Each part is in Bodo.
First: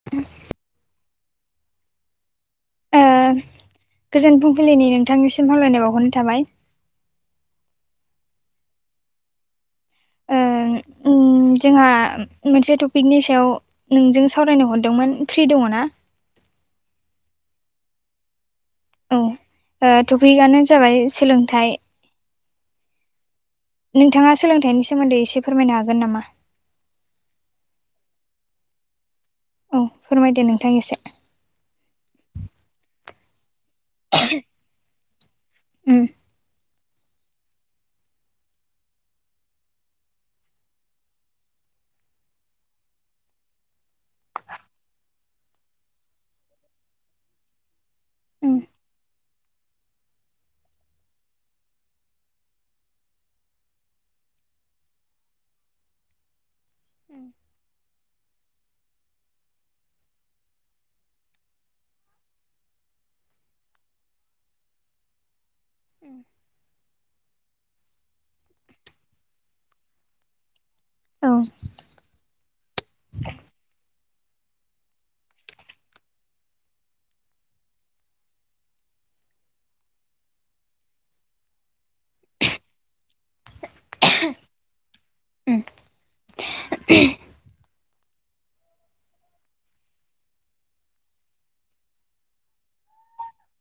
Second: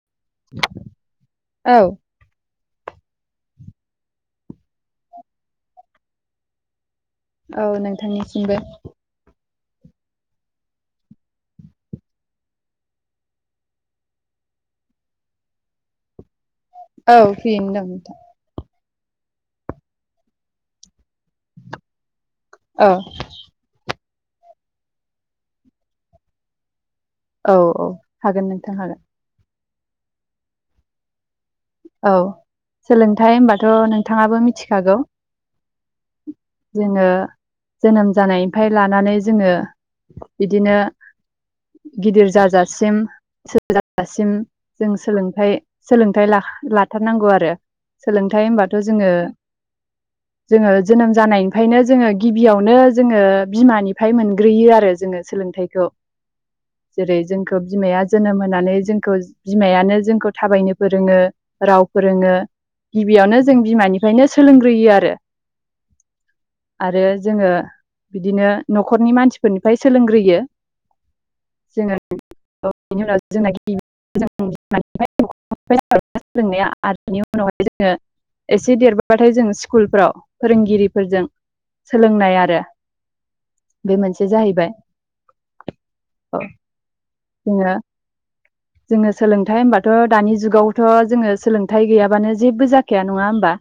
[inaudible] औ। ओ गोजोन फुंबिलिनि नोंथांनिसिम हामलायनाय बावहरनो थाबाय। औ नोंथांनिसिमबो। ओ जोंहा मोनसे टपिकनि सायाव नोंजों सावरायनो हरदोंमोन फ्रि दङ ना? औ फ्रियैनो दं नोंथां। औ ओ टपिकआनो जाबाय सोलोंथाइ औ। नोंथाङा सोलोंथाइनि सोमोन्दै इसे फोरमायनो हागोन नामा? औ-औ हागोन नोंथां हागोन। औ फोरमायदो नोंथां इसे। औ सोलोंथाइ होनबाथ' नोंथाङाबो मिथिखागौ। उम जोङो जोनोम जानायनिफ्राय लानानै जोङो इदिनो गिदिर जाजासिम [unintelligible] दासिम जों सोलोंथाइ सोलोंथाइ ला लाथारनांगौ आरो सोलोंथाइ उम होनबाथ' जोङो [inaudible] जोङो जोनोम जानायनिफ्रायनो जोङो गिबियावनो जोङो बिमानिफ्राय मोनग्रोयो आरो जोङो। सोलोंथाइखौ जेरै जोंखौ बिमाया जोनोम होनानै जोंखौ बिमायानो जोंखौ थाबायनो फोरोङो। राव फोरोङो, गिबियावनो जों बिमानिफ्रायनो सोलोंग्रोयो आरो। [inaudible] आरो जोङो बिदिनो न'खरनि मानसिफोरनिफ्राय सोलोंग्रोयो। औ [unintelligible] [unintelligible] आरो बिनि उनावहाय जोङो एसे देरबाबाथाय जों स्कुलफ्राव फोरोंगिरिफोरजों सोलोंनाय आरो बे मोनसे जाहैबाय उम अ जोङो जोङो सोलोंथाइ होनबाथ' दानि जुगावथ' जोङो सोलोंथाइ गैयाबानो जेबो जाखाया नङा होमबा?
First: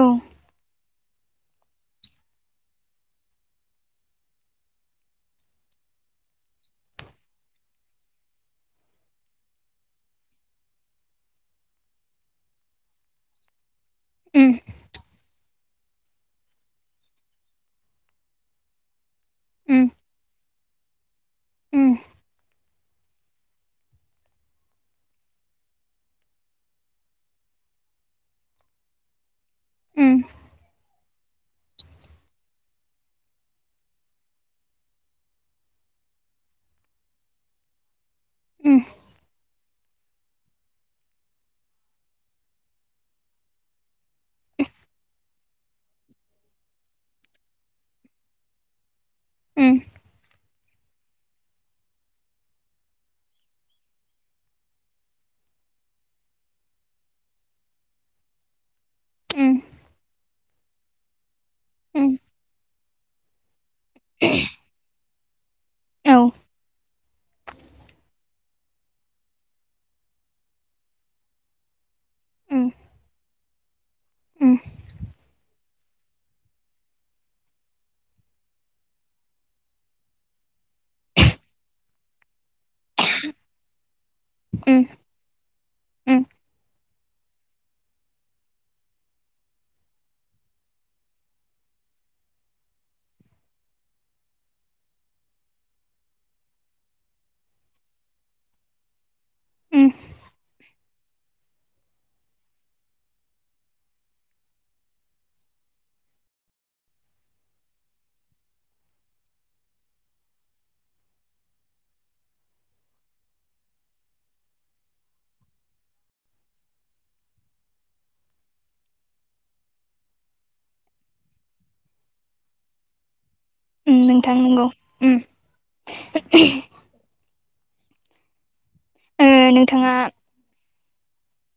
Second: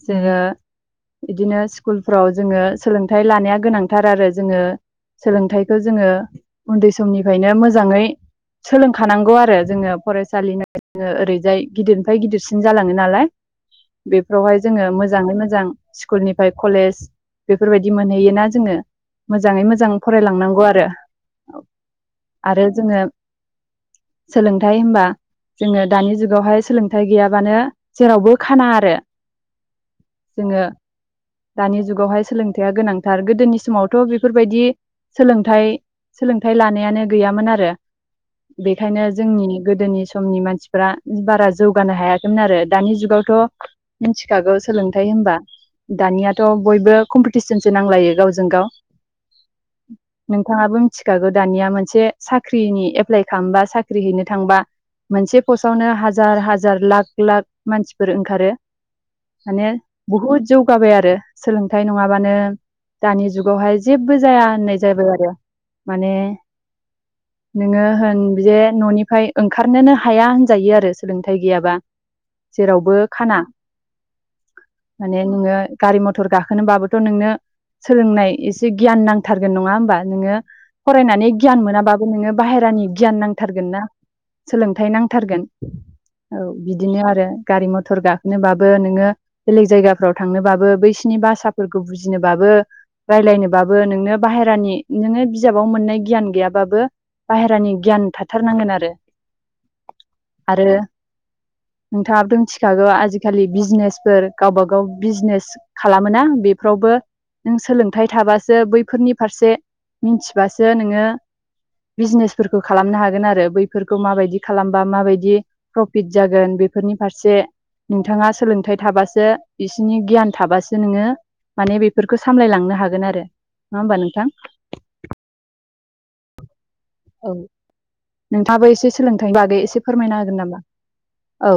औ जोङो इदिनो स्कुलफ्राव जोङो सोलोंथाइ लानाया गोनांथार आरो जोङो सोलोंथाइखो जोङो उन्दै समनिफ्रायनो मोजाङै सोलों खानांगौ आरो जोङो फरायसालि [unintelligible] जोङो ओरैजाय गिदिरनिफ्राय गिदिरसिन जालाङो नालाय। उम बेफोरावहाय जोङो मोजाङै मोजां स्कुलनिफ्राय कलेज बेफोरबायदि मोनहैयोना जोङो। मोजाङै मोजां फरायलांनांगौ आरो। ओम। आरो जोङो सोलोंथायाइ होमबा जोङो दानि जुगावहाय सोलोंथाइ गैयाबानो जेरावबो खाना आरो। उम जोङो दानि जुगावहाय सोलोंथाया गोनांथार गोदोनि समावथ' बेफोरबायदि सोलोंथाइ - सोलोंथाइ लानायानो गैयामोन आरो। उम बेखायनो जोंनि गोदोनि समनि मानसि फ्रा जौगानो हायाखैमोन आरो दानि जुगावथ' मिथिखागौ सोलोंथाइ होमबा। दानियाथ' बयबो कम्पिटिसनसो नांलायो गावजों गाव उम नों नोंथाङाबो मिथिखागौ दानिया मोनसे साख्रिनि एप्लाइ खालामबा साख्रि हैनो थांबा मोनसे पस्टावनो हाजार हाजार लाख लाख मानसिफोर ओंखारो। उम माने बहुद जौगाबाय आरो सोलोंथाइ उम नङाबानो दानि जुगावहाय जेबो जाया होननाय जाबाय आरो माने औ [inaudible] नोङो होन बजे न'निफ्राय ओंखारनोनो हाया होनजायो आरो सोलोंथाइ गैयाबा। उम जेरावबो खाना उम माने नोङो गारि मथर गाखोनोबाबोथ' नोंनो सोलोंनाय एसे गियान नांथारगोन नङा होमबा नोङो फरायनानै गियान मोनाबाबो नोङो बाहेरानि गियान नांथारगोन ना उम सोलोंथाइ नां थारगोन। औ बिदिनो आरो गारि मथर गाखोनोबाबो नोङो बेलेग जायगाफ्राव थांनोबा बो बैसिनि भाषाफोरखौ बुजिनोबाबो रायज्लायनोबाबो नोंनो बाहेरानि नोङो बिजाबाव मोननाय गियान गैयाबाबो बाहेरानि गियान थाथारनांगोन आरो उम आरो नोंथाङाथ' मिथिखागौ आजिखालि बिजनेसफोर गावबा गाव बिजनेस खालामोना बेफ्रावबो नों सोलोंथाइ थाबासो बैफोरनि फारसे मिनथिबासो नोङो बिजनेसफोरखौ खालामनो हागोन आरो बैफोरखौ माबायदि खालामबा माबायदि प्रफिट जागोन बेफोरनि फारसे नोंथाङा सोलोंथाइ थाबासो बिसिनि गियान थाबासो नोङो माने बेफोरखौ सामलायलांनो हागोन आरो नङा उम होमबा नोंथां नंगौ उम। औ नोंथाबो एसे ओ सोलोंथाइनि बागै एसे नोंथाङा फोरमायना होगोन नामा? औ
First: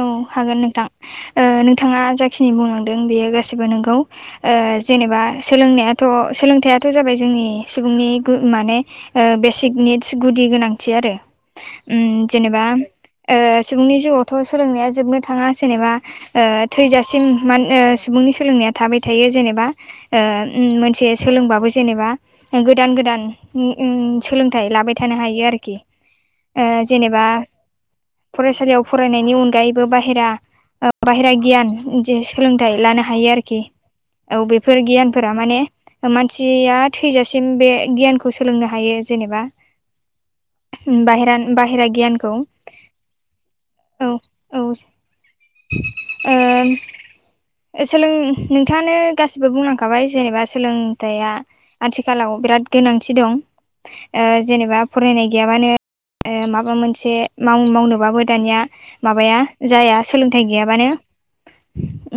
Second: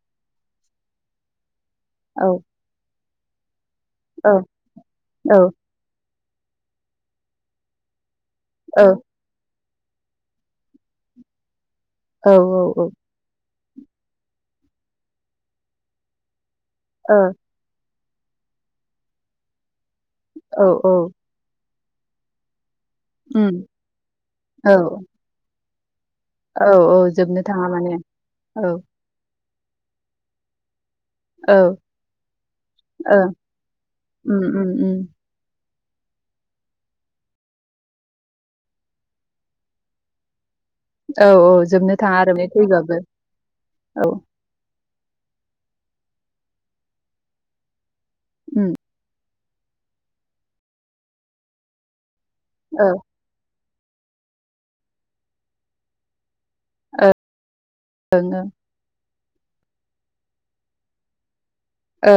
औ हागोन नोंथां ओ नोंथाङा औ जाखिनि बुंलांदों बेयो गासिबो नोंगौ। औ ओ जेनेबा औ सोलोंनायाथ' सोलोंथाइयाथ' जाबाय जोंनि सुबुंनि माने औ ओ बेसिक निड्स गुदि गोनांथि आरो उम औ जेनेबा ओ सुबुंनि जिउआवथ' सोलोंनाया जोबनो थाङा जेनेबा ओ औ थैजासिम मा ओ सुबुंनि सोलोंनाया थाबाय थायो जेनेबा औ औ मोनसे सोलोंबाबो जेनेबा गोदान गोदान उम उम सोलोंथाइ औ लाबाय थानो हायो आरोखि। ओ औ औ जेनेबा जोबनो थाङा माने औ फरायसालियाव फरायनायनि अनगायैबो बाहेरा ओ बायहेरा औ गियान जे सोलोंथाइ लानो ओ हायो आरोखि उम औ उम बेफोर उम गियानफो फोरा माने मानसिया थैजासिम बे गियानखौ सोलोंनो हायो जेनेबा औ बाहेरान औ बाहेरा जोबनो गियानखौ। [unintelligible] औ औ ओ सोलों उम नोंथाङानो गासिबो बुंलांखाबाय जेनेबा सोलोंथाइआ आथिखालाव बिराद औ ओं गोनांथि दं। ओ जेनेबा फरायनाय गैयाबानो ओ माबा मोनसे माव मावनोबाबो ओं दानिया माबाया जाया सोलोंथाइ गैयाबानो।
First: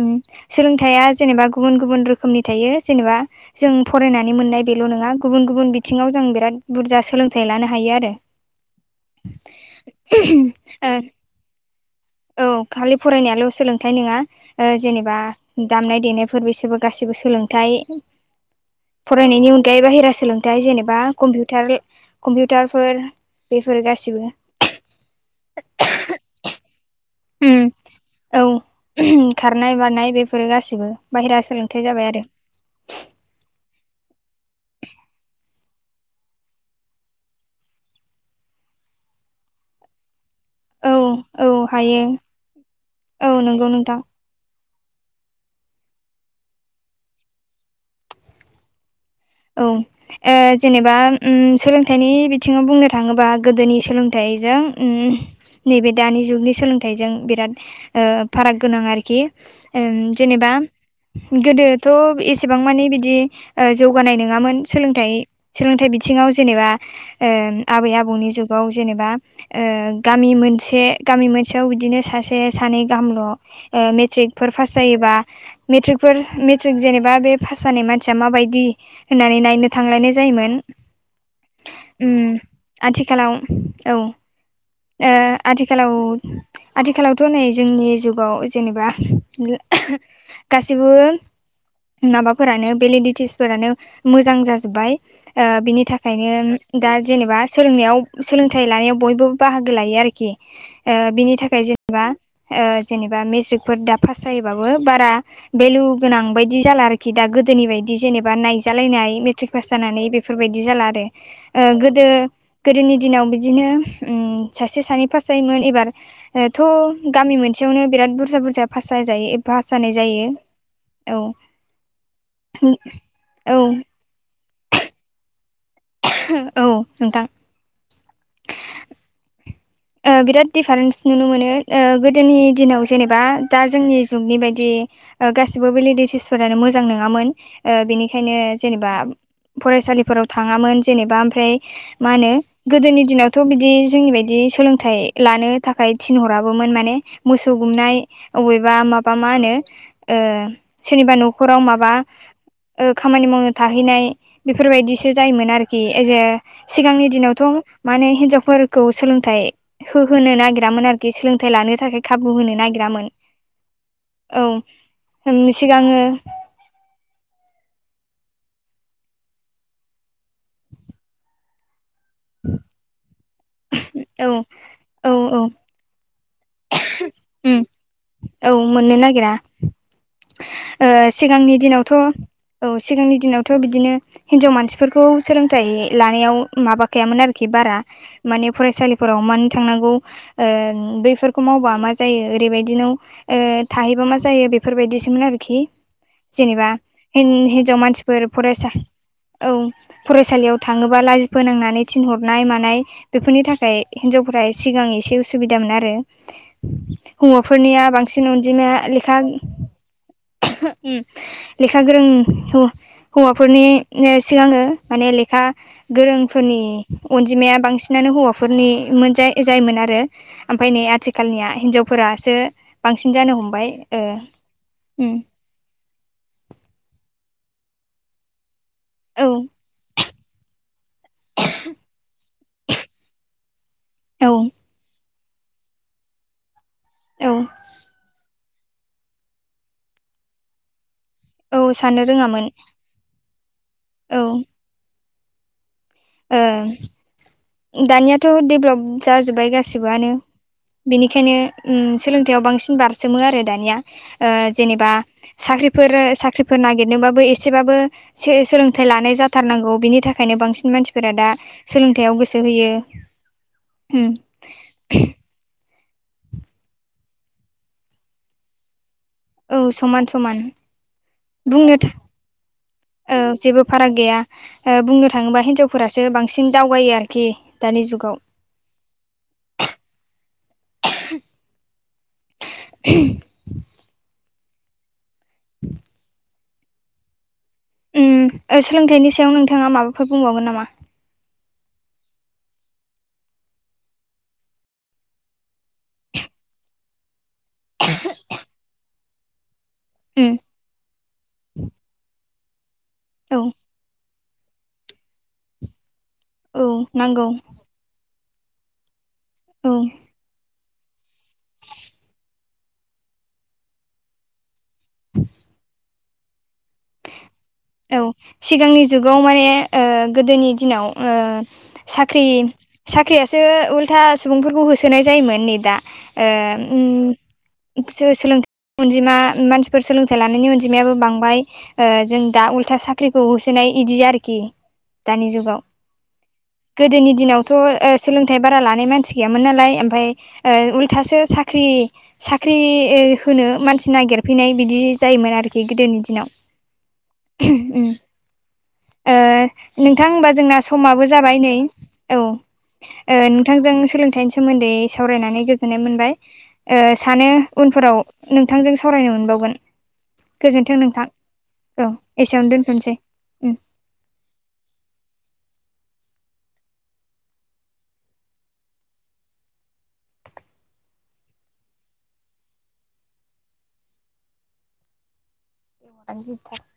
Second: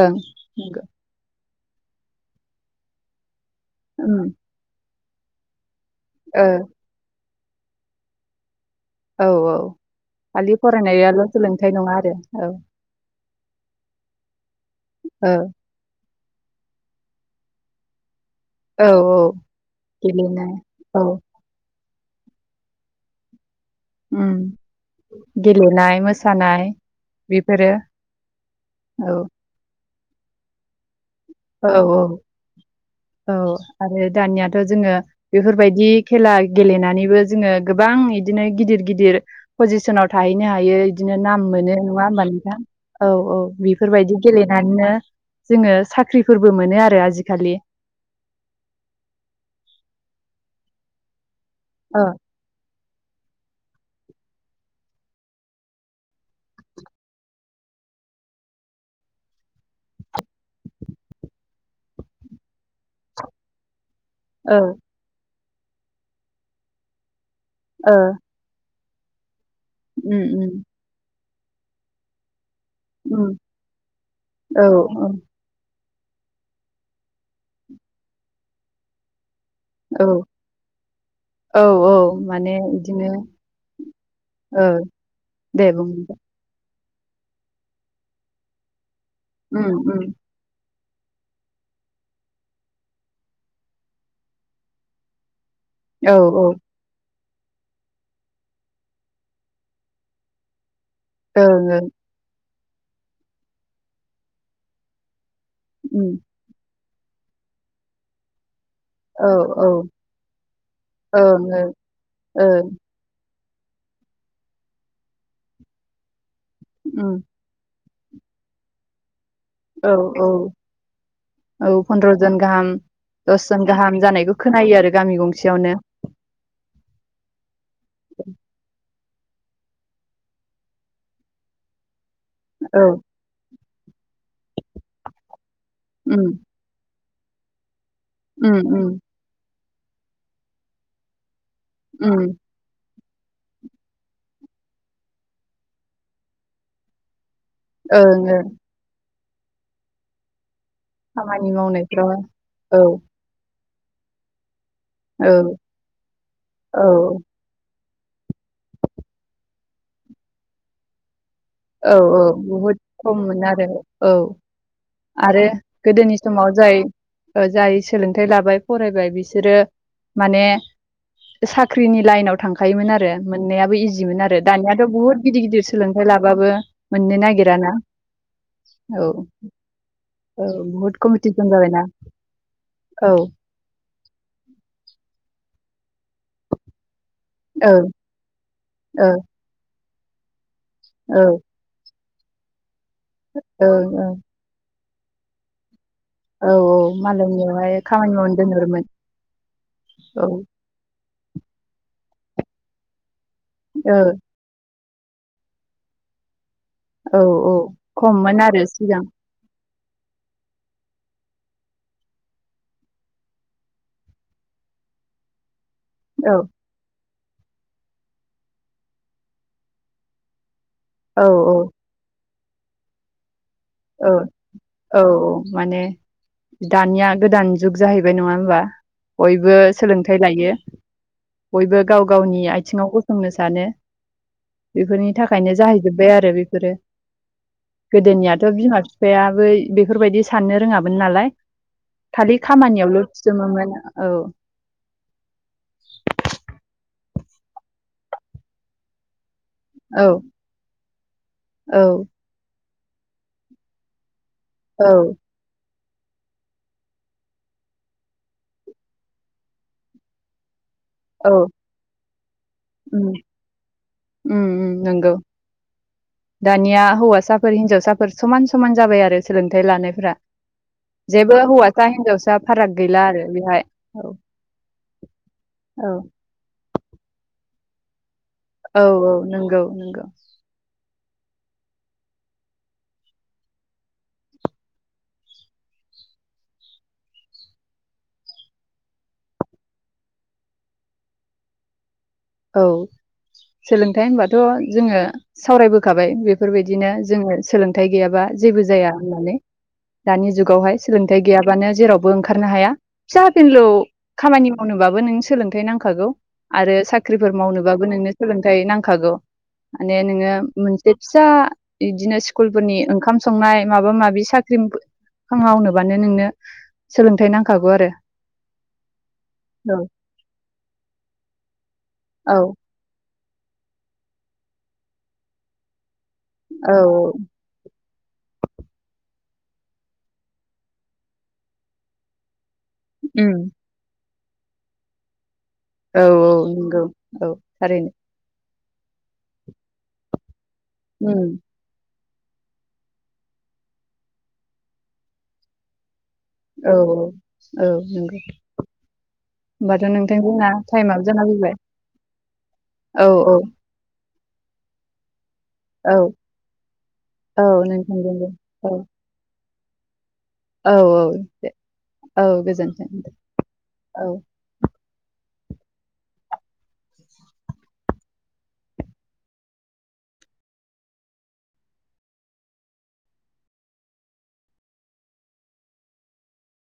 उम नंगौ सोलोंथाइया जेनेबा गुबुन गुबुन रोखोमनि थायो जेनेबा जों उम फरायनानै मोननाय बेल' नङा गुबुन गुबुन बिथिङाव जों ओ बिराद बुरजा सोलोंथाइ लानो हायो आरो। औ औ खालि फरायनायाल' सोलोंथाइ नङा आरो औ। खालि फरायनायाल' सोलोंथाइ नङा ओ जेनेबा ओ दामनाय देनायफोर बिसोरबो गासिबो सोलोंथाइ। औ औ फरायनायनि अनगायै बाहेरा गेलेनाय सोलोंथाइ जेनेबा औ कम्पिउटार कम्पिउटारफोर। बेफोर गासि उ गेलेनाय मोसानाय उम बेफोरो औ औ। खारनाय बारनाय बेफोरो गासिबो। बाहेरा औ सोलोंथाइ औ। [inaudible] औ आरो दानियाथ' जोङो बेफोरबायदि खेला गेलेनानैबो जोङो गोबां बिदिनो गिदिर गिदिर पजिसनाव थाहैनो हायो औ बिदिनो औ नाम मोनो हायो नङा होमब नोंथां औ औ नंगौ नोंथां बेफोरबायदि गेलेनानैनो जोङो साख्रिफोरबो मोनो आरो आजिखालि। औ ए जेनेबा ओम ओ सोलोंथाइनि बि बिथिङाव बुंनो थाङोबा गोदोनि सोलोंथाइजों ओम नैबे दानि जुगनि सोलोंथाइजों बिराद ओ फाराग गोनां आरोखि। ओ जेनेबा गोदोथ' एसेबां माने बिदि ओ जौ गानाय नङामोन ओ सोलोंथाय सोलोंथाइ बिथिङाव जेनेबा आबै ओ आबौनि जुग जेनेबा ओ उम गामि उम मोनसे गामि मोनसेयाव बिदिनो सासे सानै गाहामल' उम ओ मेट्रिकफोर औ पास जायोबा मट्रिकफोर मेट्रिक जेनेबा बे पास जानाय मानसिया माबायदि होननानै नायनो थांलायनाय औ जायोमोन औ औ ओम माने बिदिनो आथिखालाव औ ओ आ दे बुं आथिखालाव आथिखालावथ' नै जोंनि जुगाव जेनेबा उम उम गासिबो माबाफोरानो भलिडटिस फोरानो मोजां जाजोब्बाय ओ बिनि औ ओं थाखायनो दा जेनेबा सोंनायाव सोलोंथाइ लानायाव बयबो बाहागो लायो आरोखि। ओ बिनि थाखाय ओं जेनेबा ओ जेनेबा मेट्रिकफोर दा पास जायोबाबो बारा भेलु उम गोनां बायदि जाला आरोखि दा गोदोनि बायदि जेनेबा नाय नायजा लानाय औ मेट्रिक औ पास ओं जानानै बेफोर बादि जाला आरो ओं ओ गोदो ओं गोदोनि दि दिनाव बिदिनो ओम सासे सानै पास जायोमोन एबारथ' उम गामि मोन खनसेयावनो बिराद बुरजा बुरजा फास जाजायो। पास जानाय औ जायो औ औ औ पनन्द्र'जन गाहाम औ दसजन गाहाम जानायखौ खोनायो आरो गामि गंसेयावनो। औ नोंथां ओ बिराद दिडफारेन्स नुनो मोनो ओ गोदोनि दिनाव औ जेनेबा दा जोंनि जुगनि बायदि ओ गासिबो उम भेलिडटिसफोरानो मोजां नोङामोननि ओ बेनि खायनो उम उम जेनेबा फरायसालिफोराव थाङामोन जेनेबा ओमफ्राय मा उम होनो गोदोनि दिनावथ' बिदि जोंनि बायदि सोलोंथाइ लानो थाखाय थिनहराबोमोन माने मोसौ गुमनाय ओं ओं अबेबा माबा मा होनो ओ सोरनिबा खामानि न'खराव माबा मावनायफ्राव औ ओ खामानि मावनो थाहैनाय बेफोरबायदिसो जायोमोन औ आरोखि एजे सिगांनि औ दिनावथ' माने हिन्जावफोरखौ सोलोंथाइ होहोनो नागिरामोन आरो। औ औ बहुद खममोन आरो औ आरो औ सिगाङो गोदोनि समाव जाय जाय ओ सोलोंथाइ लाबाय फरायबाय बिसोरो माने साख्रिनि लाइनाव थांखायोमोन आरो मोननायाबो इजिमोन औ आरो दानियाथ' बहुद गिदिर गिदिर सोलोंथाइ लाबाबो मोननो ओम नागिराना औ मोननो औ नागिरा। औ ओ बुहुद कम्पिटिसन सिगांनि जाबायना दिनावथ' औ सिगांनि दिनाव थ' बिदिनो हिनजाव मानसिफोरखौ सोलोंथाइ लानायाव माबाखायामोन आरो खि औ बारा माने औ फरासालिफोराव मानो थांनांगौ ओ बैफोरखौ मावबा मा जायो ओरैबायदिनाव ओ औ थाहैबा मा जायो बेफोरबायदिसोमोन आरोखि। औ जेनेबा मालायनियावहाय हि-हिनजाव खामानि मानसिफोर मावनो फरायसा दोनहरोमोन औ औ फरायसालियाव थाङोबा लाजि फोनांनानै थिनहरनाय मानाय बेफोरनि थाखाय औ हिनजाव फोरा सिगां एसे उसुबिदामोन आरो। औ औ हौवाफोरनिया बांसिन खममोन आरो अनजिमाया सिगां लेखा लेखा गोरों हो-हौवाफोरनि सिगाङो माने लेखा औ गोरोंफोरनि अनजिमाया बांसिनानो हौवाफोरनि मोन जा-जायोमोन आरो। ओमफ्राय नै औ आथिखालनिया हिनजाव फोरासो बांसिन जानो हमबाय। ओ औ औ उम औ माने दानिया गोदान जुग जाहैबाय नङा होमबा। औ बयबो सोलोंथाइ लायो। बयबो गाव गावनि आइथिङाव गसंनो सानो। औ बेफोरनि था खायनो जाहैजोब्बाय आरो बेफोरो। औ गोदोनिया थ' बिमा बिफायाबो बेफोरबायदि साननो रोङामोन नालाय। औ साननो खालि रोङामोन खामानियावल' थिसोमोमोन औ। ओं दानियाथ' देपलब जाजोब्बाय औ गासिबोआनो बेनिखायनो औ उम सोलों साख्रिआव बांसिन बारसोमो आरो दानिया। ओ औ जेनेबा साख्रिफोर साख्रिफोर नागिरनोबाबो एसेबाबो सो-सोलोंथाइ लानाय जाथारनांगौ बिनि थाखायनो बांसिन मानसि फोरा औ दा सोलोंथायाव गोसो होयो उम उम। उम नंगौ दानिया हौवासाफोर हिनजावसाफोर समान समान जाबाय आरो औ सोलोंथाइ समान लानायफोरा। समान जेबो बुंनो हौवासा थां हिनजावसा फाराग गैला आरो बेहाय जेबो फाराग औ गैया। ओ बुंनो थाङोबा औ हिनजावफोरासो बां बांसिन दावगायो आरोखि दानि जुगाव। औ औ नोंगौ नोंगौ। [inaudible] उम सोलोंथाइनि सायाव नोंथाङा माबाफोर बुंबावगोन नामा? औ सोलोंथाइ होनबाथ' जोङो सावरायबोखाबाय बेफोरबायदिनो जोङो सोलोंथाइ गैयाबा जेबो जाया होननानै। दानि उम जुगावहाय सोलोंथाइ गैयाबानो जेरावबो ओंखारनो हाया। फिसा औ फिनलौ खामानि मावनोबाबो नों सोलोंथाइ नांखागौ औ आरो सा नांगौ मावनोबाबो नोंनो सोलोंथाइ नांखागौ। औ माने नोङो मोन बे फिसा बिदिनो स्कुलफोरनि ओंखाम संनाय माबा माबि साख्रि [unintelligible] मावनोबानो नोंनो सोलोंथाइ नांखागौ आरो। औ सिगांनि जुगाव माने औ ओ गोदोनि ओ दिनाव ओ साख्रि औ साख्रियासो उल्था सुबुंफोरखौ होसोनाय जायोमोन नै दा ओ उम औ सो-सोलोंथाय अनजिमा मानसिफोर सोलोंथाइ लानायनि अनजिमायाबो बांबाय। ओ जों दा उल्था साख्रिखौ उम होसोनाय इदि आरोखि दानि जुगाव। औ औ नोंगौ गोदोनि औ दिनावथ' थारैनो। ओ सोलोंथाइ बारा लानाय मानसि गैयामोन नालाय ओमफाय ओ उम उल्थासो सा ख्रि साख्रि होनो मानसि नागिरफैनाय बिदि जायोमोन आरोखि गोदोनि दिनाव। औ औ औ उम नोंगौ। ओ नोंथां होनबा जोंना टाइमाबो समाबो जाना जाबाय नै फैबाय औ। औ ओ औ नोंथांजों सोलोंथाइनि सोमोन्दै सावरायनानै गो जोननाय औ मोनबाय। ओ सानो औ उनफोराव नोंथांजोंबो नोंथांजों औ सावरायनो मोनबावगोन। औ गोजोन्थों औ नोंथां दे औ। औ एसेयावनो गोजोन्थों दोनथ'नोसै दे औ। [inaudible]